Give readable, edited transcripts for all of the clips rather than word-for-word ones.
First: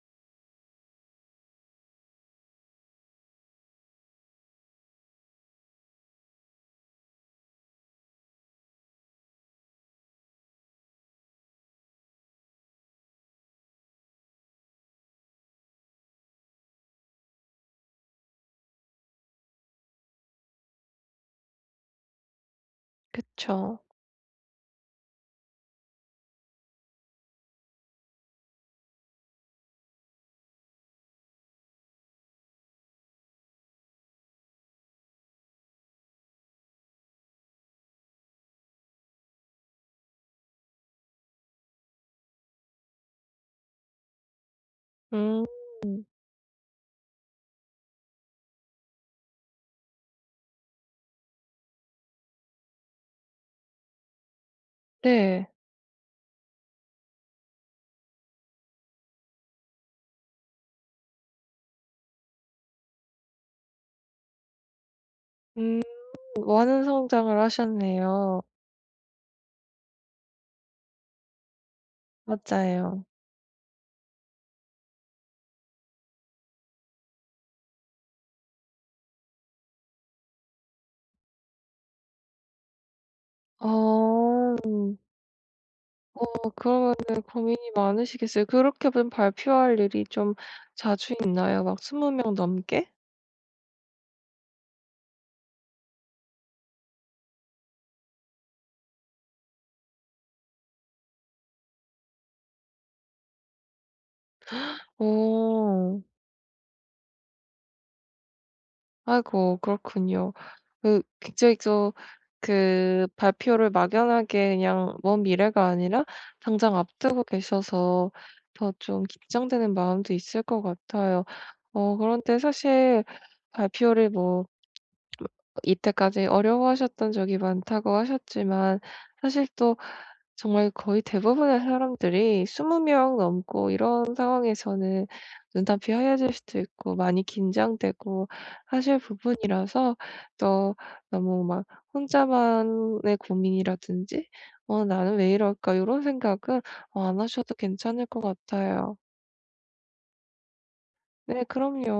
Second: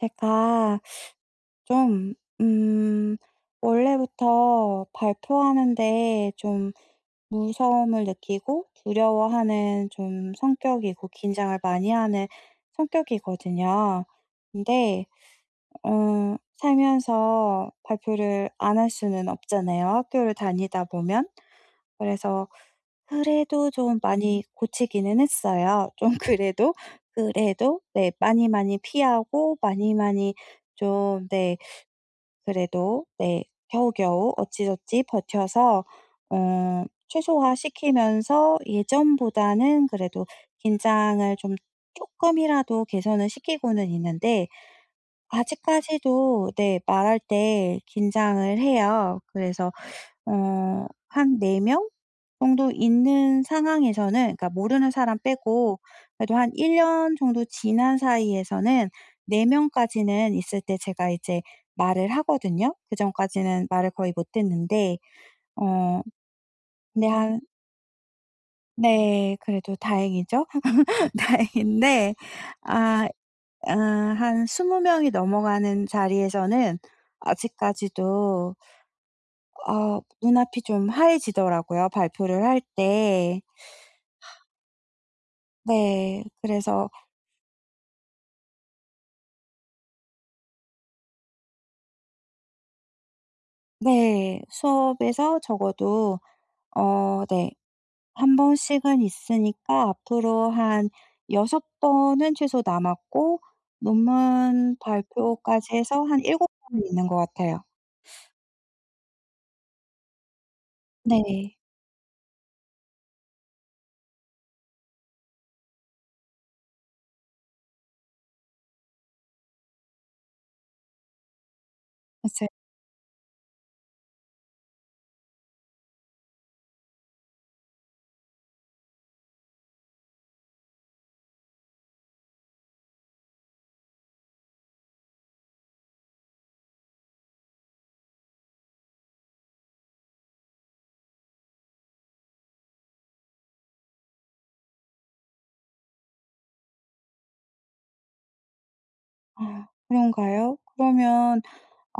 제가 좀, 음, 원래부터 발표하는데 좀 무서움을 느끼고 두려워하는 좀 성격이고 긴장을 많이 하는 성격이거든요. 근데 살면서 발표를 안 할 수는 없잖아요, 학교를 다니다 보면. 그래서 그래도 그쵸. 좀 많이 고치기는 했어요. 좀 그래도, 그래도 네 많이 많이 피하고 많이 많이 좀 네 그래도 네 겨우겨우 어찌저찌 버텨서 최소화시키면서 예전보다는 그래도 긴장을 좀 조금이라도 개선을 시키고는 있는데 음. 아직까지도 네 말할 때 긴장을 해요. 그래서 한 4명 정도 있는 상황에서는, 그러니까 모르는 사람 네. 빼고 그래도 한 1년 정도 지난 사이에서는 4 명까지는 있을 때 제가 이제 말을 하거든요. 그전까지는 말을 거의 못했는데 음. 어 많은 근데 성장을 한 하셨네요. 네, 그래도 다행이죠. 다행인데 맞아요. 아 아 한 스무 명이 넘어가는 자리에서는 아직까지도 눈앞이 좀 하얘지더라고요, 발표를 할 때. 어. 음. 네. 어 그래서. 그러면은 고민이 많으시겠어요. 그렇게 좀 발표할 일이 좀 자주 있나요? 막 20명 넘게? 네. 수업에서 적어도 네, 한 번씩은 있으니까 앞으로 한 6 번은 최소 남았고 논문 발표까지 오, 해서 한 7 번은 있는 것 같아요. 아이고 그렇군요. 그 네. 굉장히 좀그 발표를 막연하게 그냥 먼 미래가 아니라 당장 앞두고 계셔서 더 좀 긴장되는 마음도 있을 것 같아요. 그런데 맞아요. 사실 발표를 뭐 이때까지 어려워하셨던 적이 많다고 하셨지만 사실 또 정말 거의 대부분의 사람들이 20명 넘고 이런 상황에서는 눈앞이 하얘질 수도 있고 많이 긴장되고 하실 부분이라서, 또 너무 막 혼자만의 고민이라든지 '어 나는 왜 이럴까?' 이런 생각은 안 하셔도 괜찮을 것 같아요. 아, 그런가요? 그러면 네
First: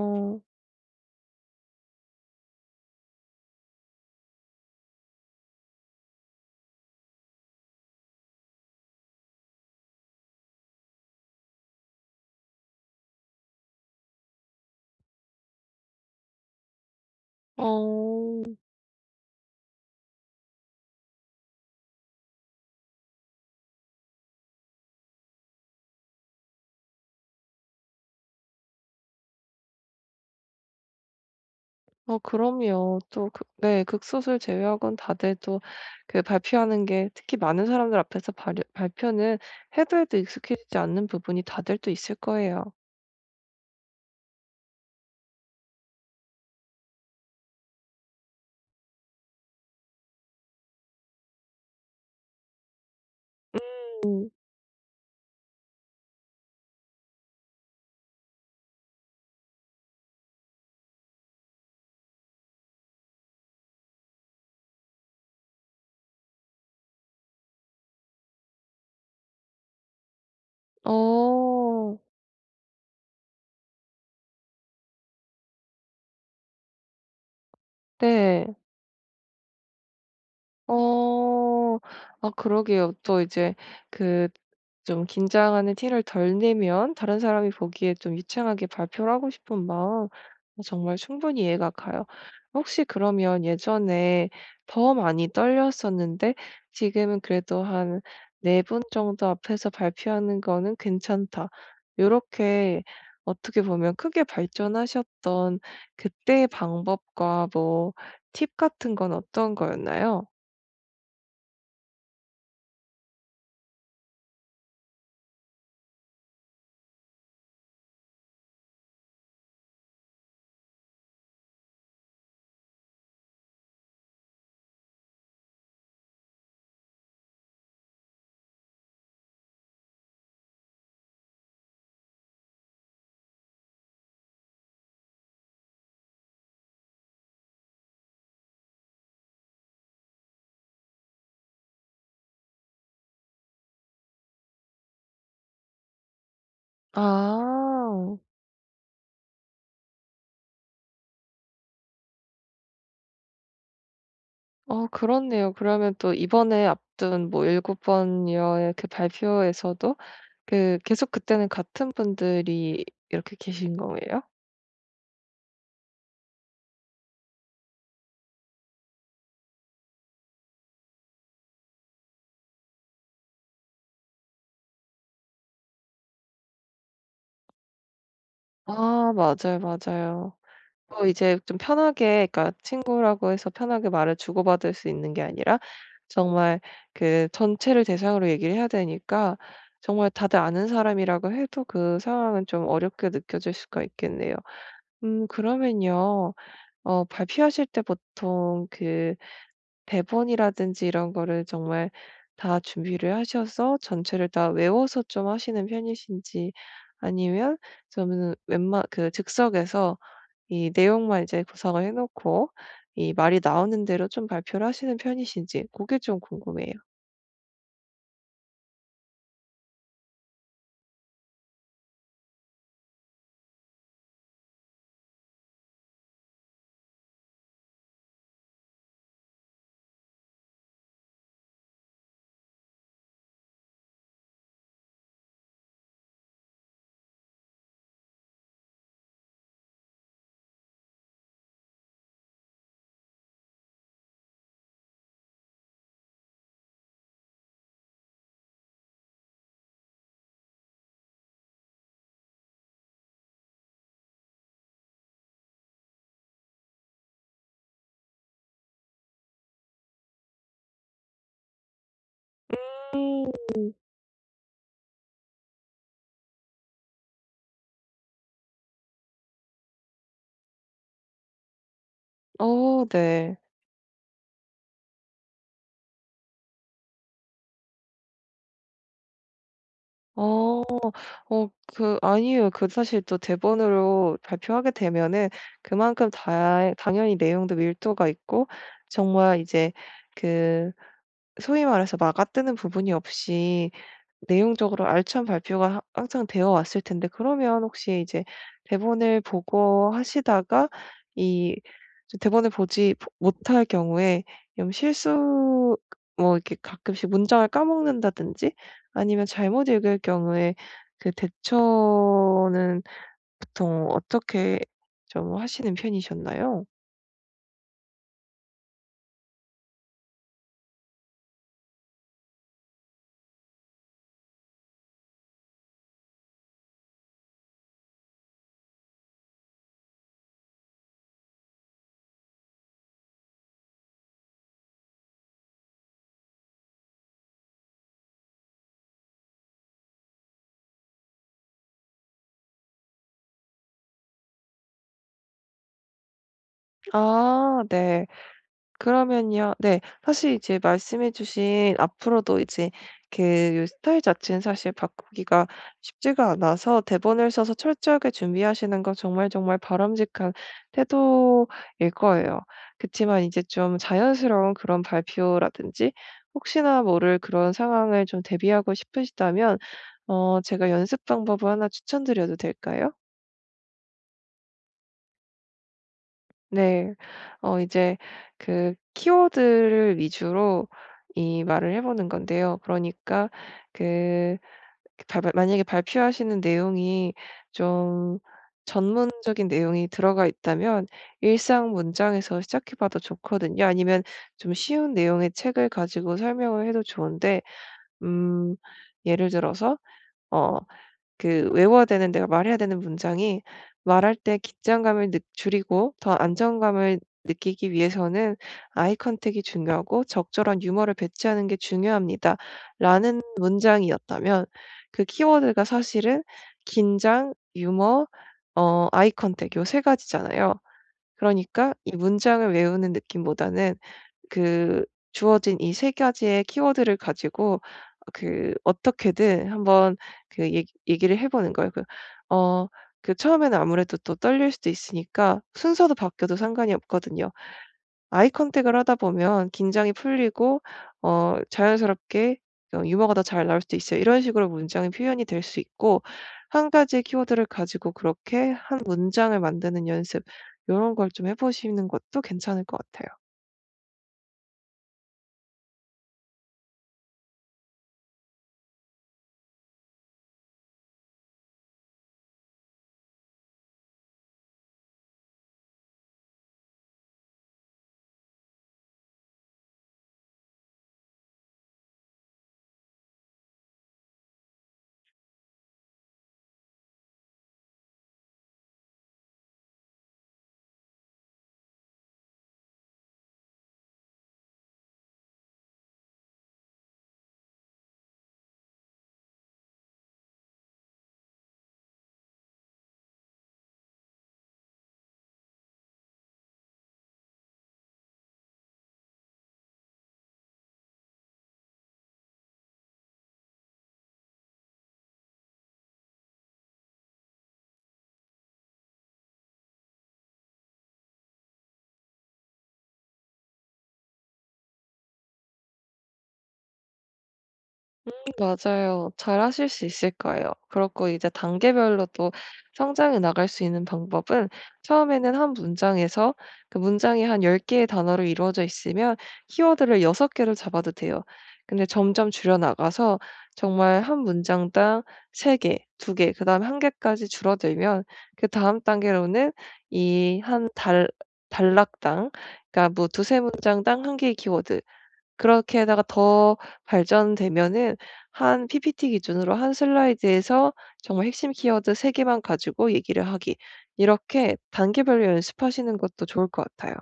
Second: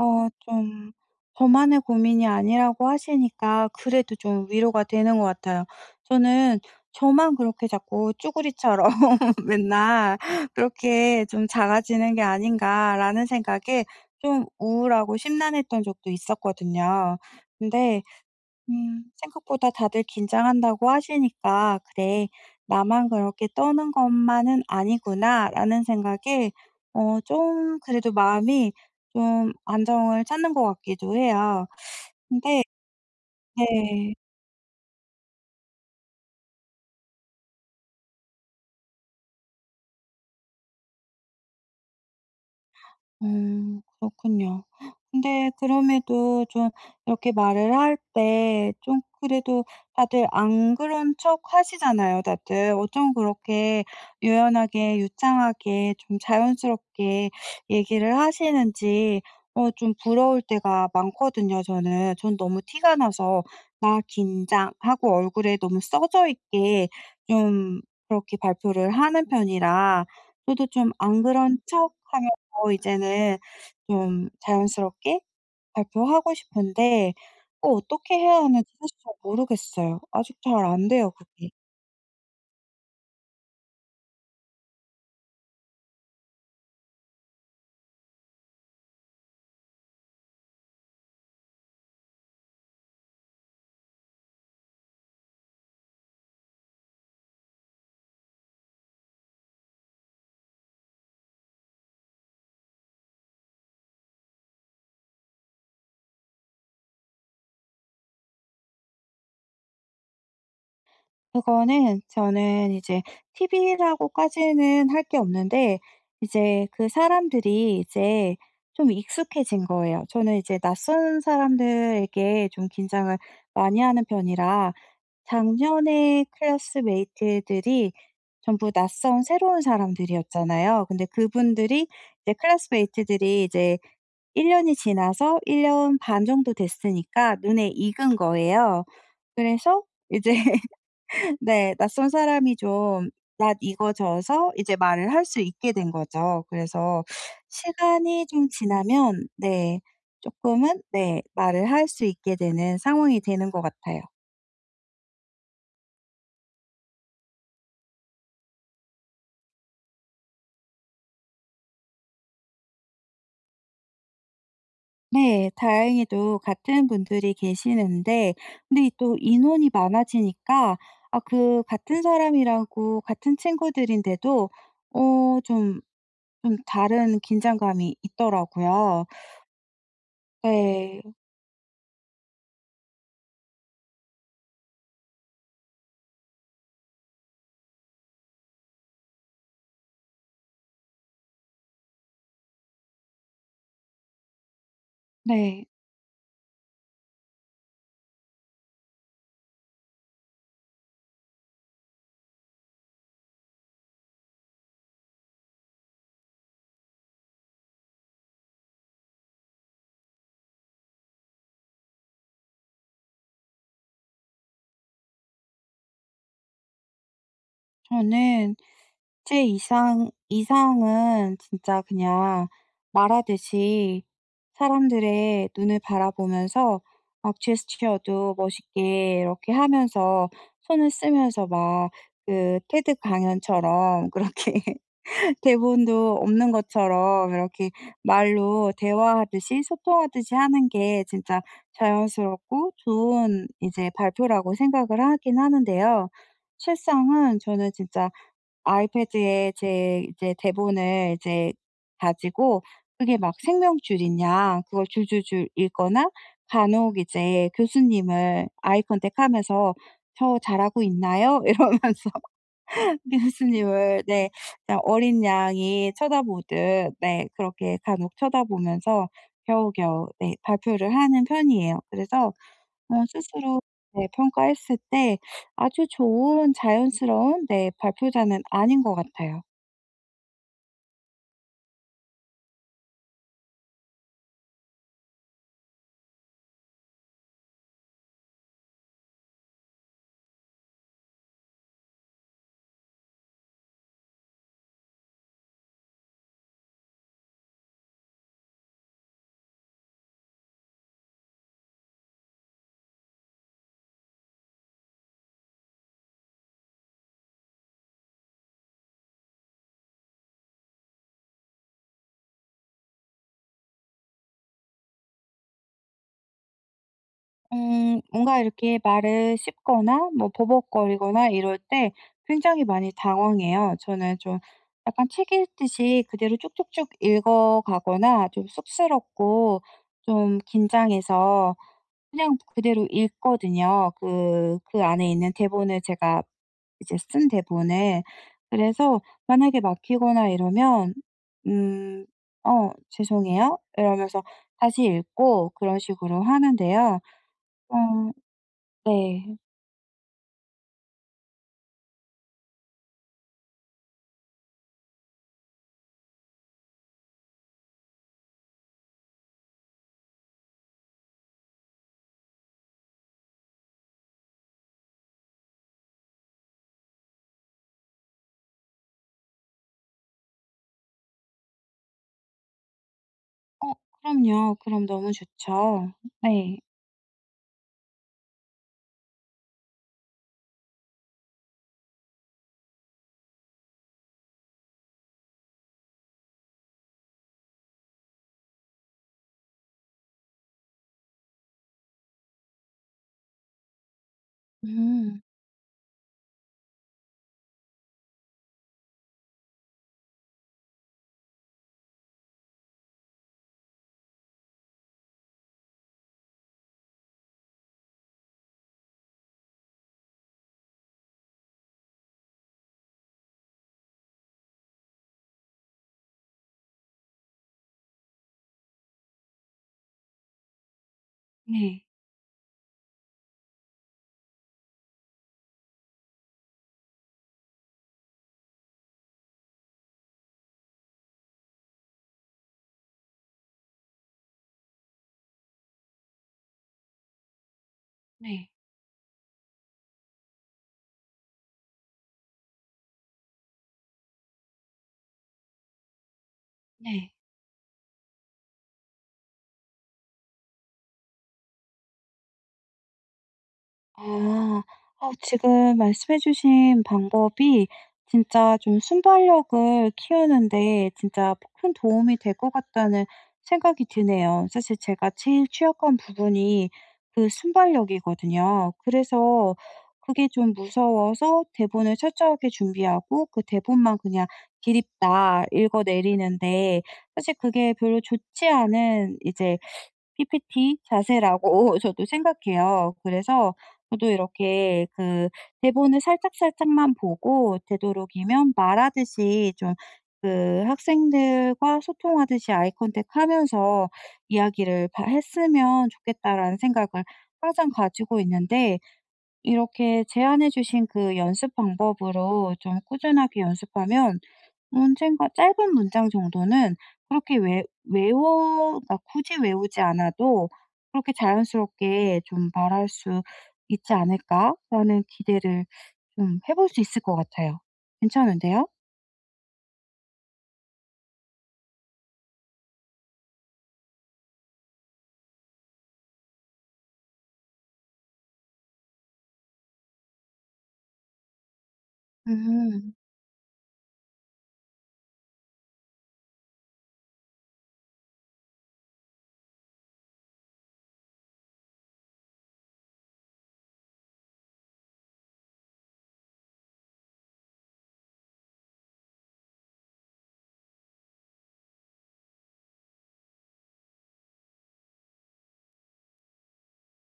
좀 저만의 고민이 아니라고 하시니까 그래도 좀 위로가 되는 것 같아요. 저는 저만 그렇게 자꾸 쭈구리처럼 맨날 그렇게 좀 작아지는 게 아닌가라는 생각에 좀 우울하고 심란했던 적도 있었거든요. 근데 어. 생각보다 다들 긴장한다고 하시니까 '그래. 나만 그렇게 떠는 것만은 아니구나.'라는 생각에 좀 그래도 마음이 좀 안정을 찾는 것 같기도 해요. 근데 그럼요. 또 극 네, 네. 극소수를 제외하고는 다들 또 그 발표하는 게, 특히 많은 사람들 앞에서 발 발표는 해도 해도 익숙해지지 않는 부분이 다들 또 있을 거예요. 그렇군요. 근데 그럼에도 좀 이렇게 말을 할 때 좀 그래도 다들 안 그런 척 하시잖아요, 다들. 어쩜 그렇게 유연하게 유창하게 좀 자연스럽게 얘기를 하시는지, 좀 부러울 때가 많거든요, 저는. 전 너무 티가 나서 '나 긴장.' 하고 얼굴에 너무 써져 있게 좀 그렇게 발표를 하는 편이라, 저도 좀 안 그런 척 어. 하면 이제는 좀 자연스럽게 발표하고 싶은데 어떻게 해야 네. 하는지 사실 잘 모르겠어요. 아직 잘 안 돼요, 그게. 어. 아 그러게요. 또 이제 그 좀 긴장하는 티를 덜 내면 다른 사람이 보기에 좀 유창하게 발표를 하고 싶은 마음, 정말 충분히 이해가 가요. 혹시 그러면 예전에 더 많이 떨렸었는데 지금은 그래도 한 4분 정도 앞에서 발표하는 거는 괜찮다, 요렇게 어떻게 보면 크게 발전하셨던 그때의 방법과 뭐 팁 같은 건 어떤 거였나요? 그거는 저는 이제 팁이라고까지는 할 게 없는데, 이제 그 사람들이 이제 좀 익숙해진 거예요. 저는 이제 낯선 사람들에게 좀 긴장을 많이 하는 편이라, 작년에 클래스메이트들이 전부 낯선 새로운 사람들이었잖아요. 근데 그분들이 이제, 클래스메이트들이 이제 1 년이 지나서 1년 반 정도 됐으니까 눈에 익은 거예요. 그래서 이제 네, 낯선 사람이 좀 낯 익어져서 이제 말을 할 수 있게 된 거죠. 그래서 아. 시간이 좀 지나면, 네, 조금은, 네, 말을 할 수 있게 되는 상황이 되는 것 같아요. 그렇네요. 그러면 또 이번에 앞둔 뭐 7 번여의 그 발표에서도 그 계속 그때는 같은 분들이 이렇게 계신 거예요? 네. 다행히도 같은 분들이 계시는데, 근데 이또 인원이 많아지니까 그 같은 사람이라고, 같은 친구들인데도 좀 다른 긴장감이 있더라고요. 아 맞아요, 맞아요. 또 네. 이제 좀 편하게, 그러니까 친구라고 해서 편하게 말을 주고받을 수 있는 게 아니라 정말 그 전체를 대상으로 얘기를 해야 되니까, 정말 다들 아는 사람이라고 해도 그 상황은 좀 어렵게 느껴질 수가 있겠네요. 네. 그러면요. 발표하실 때 보통 그 대본이라든지 이런 거를 정말 다 준비를 하셔서 전체를 다 외워서 좀 하시는 편이신지, 아니면 저는 웬만 그 즉석에서 이 내용만 이제 구상을 해 놓고 이 말이 나오는 대로 좀 발표를 하시는 편이신지 그게 좀 궁금해요. 저는 제 이상은 진짜 그냥 말하듯이 사람들의 눈을 바라보면서 막 제스처도 멋있게 이렇게 하면서, 손을 쓰면서 막 그 테드 강연처럼 그렇게 대본도 없는 것처럼 이렇게 말로 대화하듯이 소통하듯이 하는 게 진짜 자연스럽고 좋은 이제 발표라고 생각을 하긴 하는데요. 실상은 저는 진짜 아이패드에 제 이제 대본을 이제 가지고 그게 막 생명줄이냐 그걸 줄줄줄 읽거나, 간혹 이제 교수님을 아이 컨택하면서 "저 잘하고 있나요?" 이러면서 음. 교수님을, 네, 그냥 어린 양이 쳐다보듯 네, 그렇게 간혹 쳐다보면서 겨우겨우 네, 발표를 하는 편이에요. 그래서 네. 스스로 네, 평가했을 때 아주 좋은 자연스러운 네 발표자는 아닌 것 같아요. 어. 어 그 아니에요. 그 사실 또 대본으로 발표하게 되면은 그만큼 다 당연히 내용도 밀도가 있고 정말 이제 그 소위 말해서 막아뜨는 부분이 없이 내용적으로 알찬 발표가 하 항상 되어 왔을 텐데, 그러면 혹시 이제 대본을 보고 하시다가 이 대본을 보지 보 못할 경우에 좀 실수, 뭐 이렇게 가끔씩 문장을 까먹는다든지 아니면 잘못 읽을 경우에 그 대처는 보통 어떻게 좀 하시는 편이셨나요? 뭔가 이렇게 말을 씹거나 뭐 버벅거리거나 이럴 때 굉장히 많이 당황해요. 저는 좀 약간 책 읽듯이 그대로 쭉쭉쭉 읽어 가거나, 좀 쑥스럽고 좀 긴장해서 그냥 그대로 읽거든요. 그 안에 있는 대본을 제가 이제 쓴 대본을. 그래서 만약에 막히거나 이러면 음 "어 죄송해요." 이러면서 다시 읽고 그런 식으로 하는데요. 아 네. 어 네. 그러면요. 네. 사실 이제 말씀해 주신 앞으로도 이제 그 스타일 자체는 사실 바꾸기가 쉽지가 않아서 대본을 써서 철저하게 준비하시는 건 정말 정말 바람직한 태도일 거예요. 그치만 이제 좀 자연스러운 그런 발표라든지 혹시나 모를 그런 상황을 좀 대비하고 싶으시다면 제가 연습 방법을 하나 추천드려도 될까요? 어 그럼요. 그럼 너무 좋죠. 네. 네. 이제 그 키워드를 위주로 이 말을 해 보는 건데요. 그러니까 그 그 발 만약에 발표하시는 내용이 좀 전문적인 내용이 들어가 있다면 일상 문장에서 시작해 봐도 좋거든요. 아니면 좀 쉬운 음. 내용의 책을 가지고 설명을 해도 좋은데, 음 예를 들어서 어 그 외워야 되는, 내가 말해야 되는 문장이 '말할 때 긴장감을 느 줄이고 더 안정감을 느끼기 위해서는 아이 컨택이 중요하고 적절한 유머를 배치하는 게 중요합니다.'라는 문장이었다면, 그 키워드가 사실은 긴장, 유머, 아이 컨택, 요 세 가지잖아요. 그러니까 네. 이 문장을 외우는 느낌보다는 그 주어진 이 3 가지의 키워드를 가지고 그 어떻게든 한번 그 얘기를 해 보는 거예요. 그 어 그 처음에는 아무래도 또 떨릴 수도 있으니까 순서도 바뀌어도 상관이 없거든요. 아이 네. 컨택을 하다 보면 긴장이 풀리고 자연스럽게 유머가 더 잘 나올 수도 있어요. 이런 식으로 문장이 표현이 될 수 있고, 한 가지의 네. 키워드를 가지고 그렇게 한 문장을 만드는 연습, 이런 걸 좀 해 보시는 것도 괜찮을 것 같아요. 아. 지금 말씀해 주신 방법이 진짜 좀 순발력을 키우는데 진짜 큰 도움이 될 것 같다는 생각이 드네요. 사실 제가 제일 취약한 부분이 그 순발력이거든요. 그래서 그게 좀 무서워서 대본을 철저하게 준비하고 그 대본만 그냥 기립다 읽어내리는데, 사실 그게 별로 좋지 않은 이제 PPT 자세라고 저도 생각해요. 그래서 저도 이렇게 그 대본을 살짝살짝만 보고 되도록이면 말하듯이 좀 그 학생들과 소통하듯이 아이 컨택하면서 이야기를 바 했으면 좋겠다라는 생각을 항상 가지고 있는데, 이렇게 제안해 주신 그 연습 방법으로 좀 꾸준하게 연습하면 언젠가 짧은 문장 정도는 그렇게 외 외워 그러니까 굳이 외우지 않아도 그렇게 자연스럽게 좀 말할 수 있지 않을까라는 기대를 좀 해볼 수 있을 것 같아요. 괜찮은데요? 맞아요. 잘하실 수 있을 거예요. 그렇고 이제 단계별로 또 성장해 나갈 수 있는 방법은, 처음에는 한 문장에서 그 문장이 한 10 개의 단어로 이루어져 있으면 키워드를 6 개로 잡아도 돼요. 근데 점점 줄여 음. 나가서 정말 한 문장당 3 개, 2 개, 그다음에 1 개까지 줄어들면, 그다음 단계로는 이 한 달 단락당, 그러니까 뭐 2-3 문장당 1 개의 키워드, 그렇게다가 더 발전되면은 한 PPT 기준으로 한 슬라이드에서 정말 핵심 키워드 세 개만 가지고 얘기를 하기, 이렇게 단계별로 연습하시는 것도 좋을 것 같아요.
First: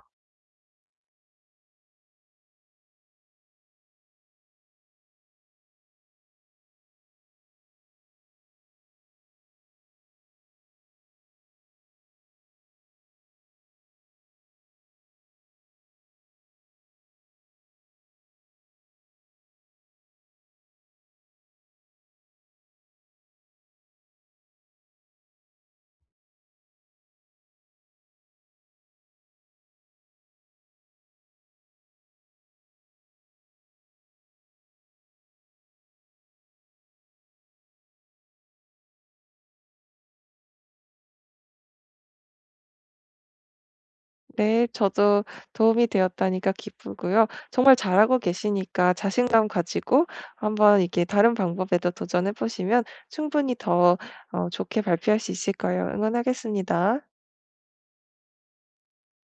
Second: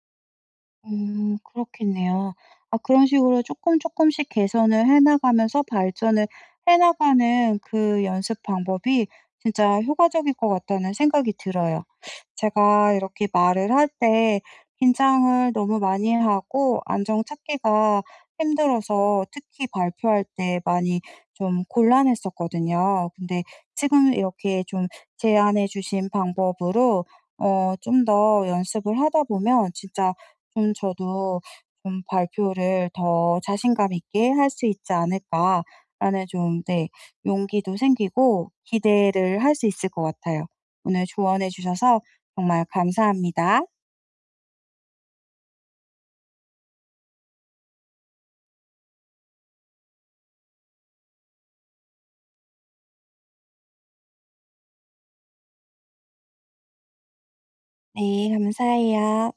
그렇겠네요. 아, 그런 식으로 조금 조금씩 개선을 해 나가면서 발전을 해 나가는 그 연습 방법이 진짜 효과적일 것 같다는 생각이 들어요. 제가 이렇게 말을 할 때 긴장을 너무 많이 하고 안정 찾기가 힘들어서 특히 발표할 때 많이 좀 곤란했었거든요. 근데 지금 이렇게 좀 제안해 주신 방법으로 좀 더 연습을 하다 보면 진짜 좀 저도 좀 '발표를 더 자신감 있게 할 수 있지 않을까.'라는 좀, 네, 용기도 생기고 기대를 할 수 있을 것 같아요. 오늘 조언해 주셔서 정말 감사합니다. 네, 저도 도움이 되었다니까 기쁘고요. 정말 잘하고 계시니까 자신감 가지고 한번 이렇게 다른 방법에도 도전해 보시면 충분히 더 좋게 발표할 수 있을 거예요. 응원하겠습니다. 네, 감사해요.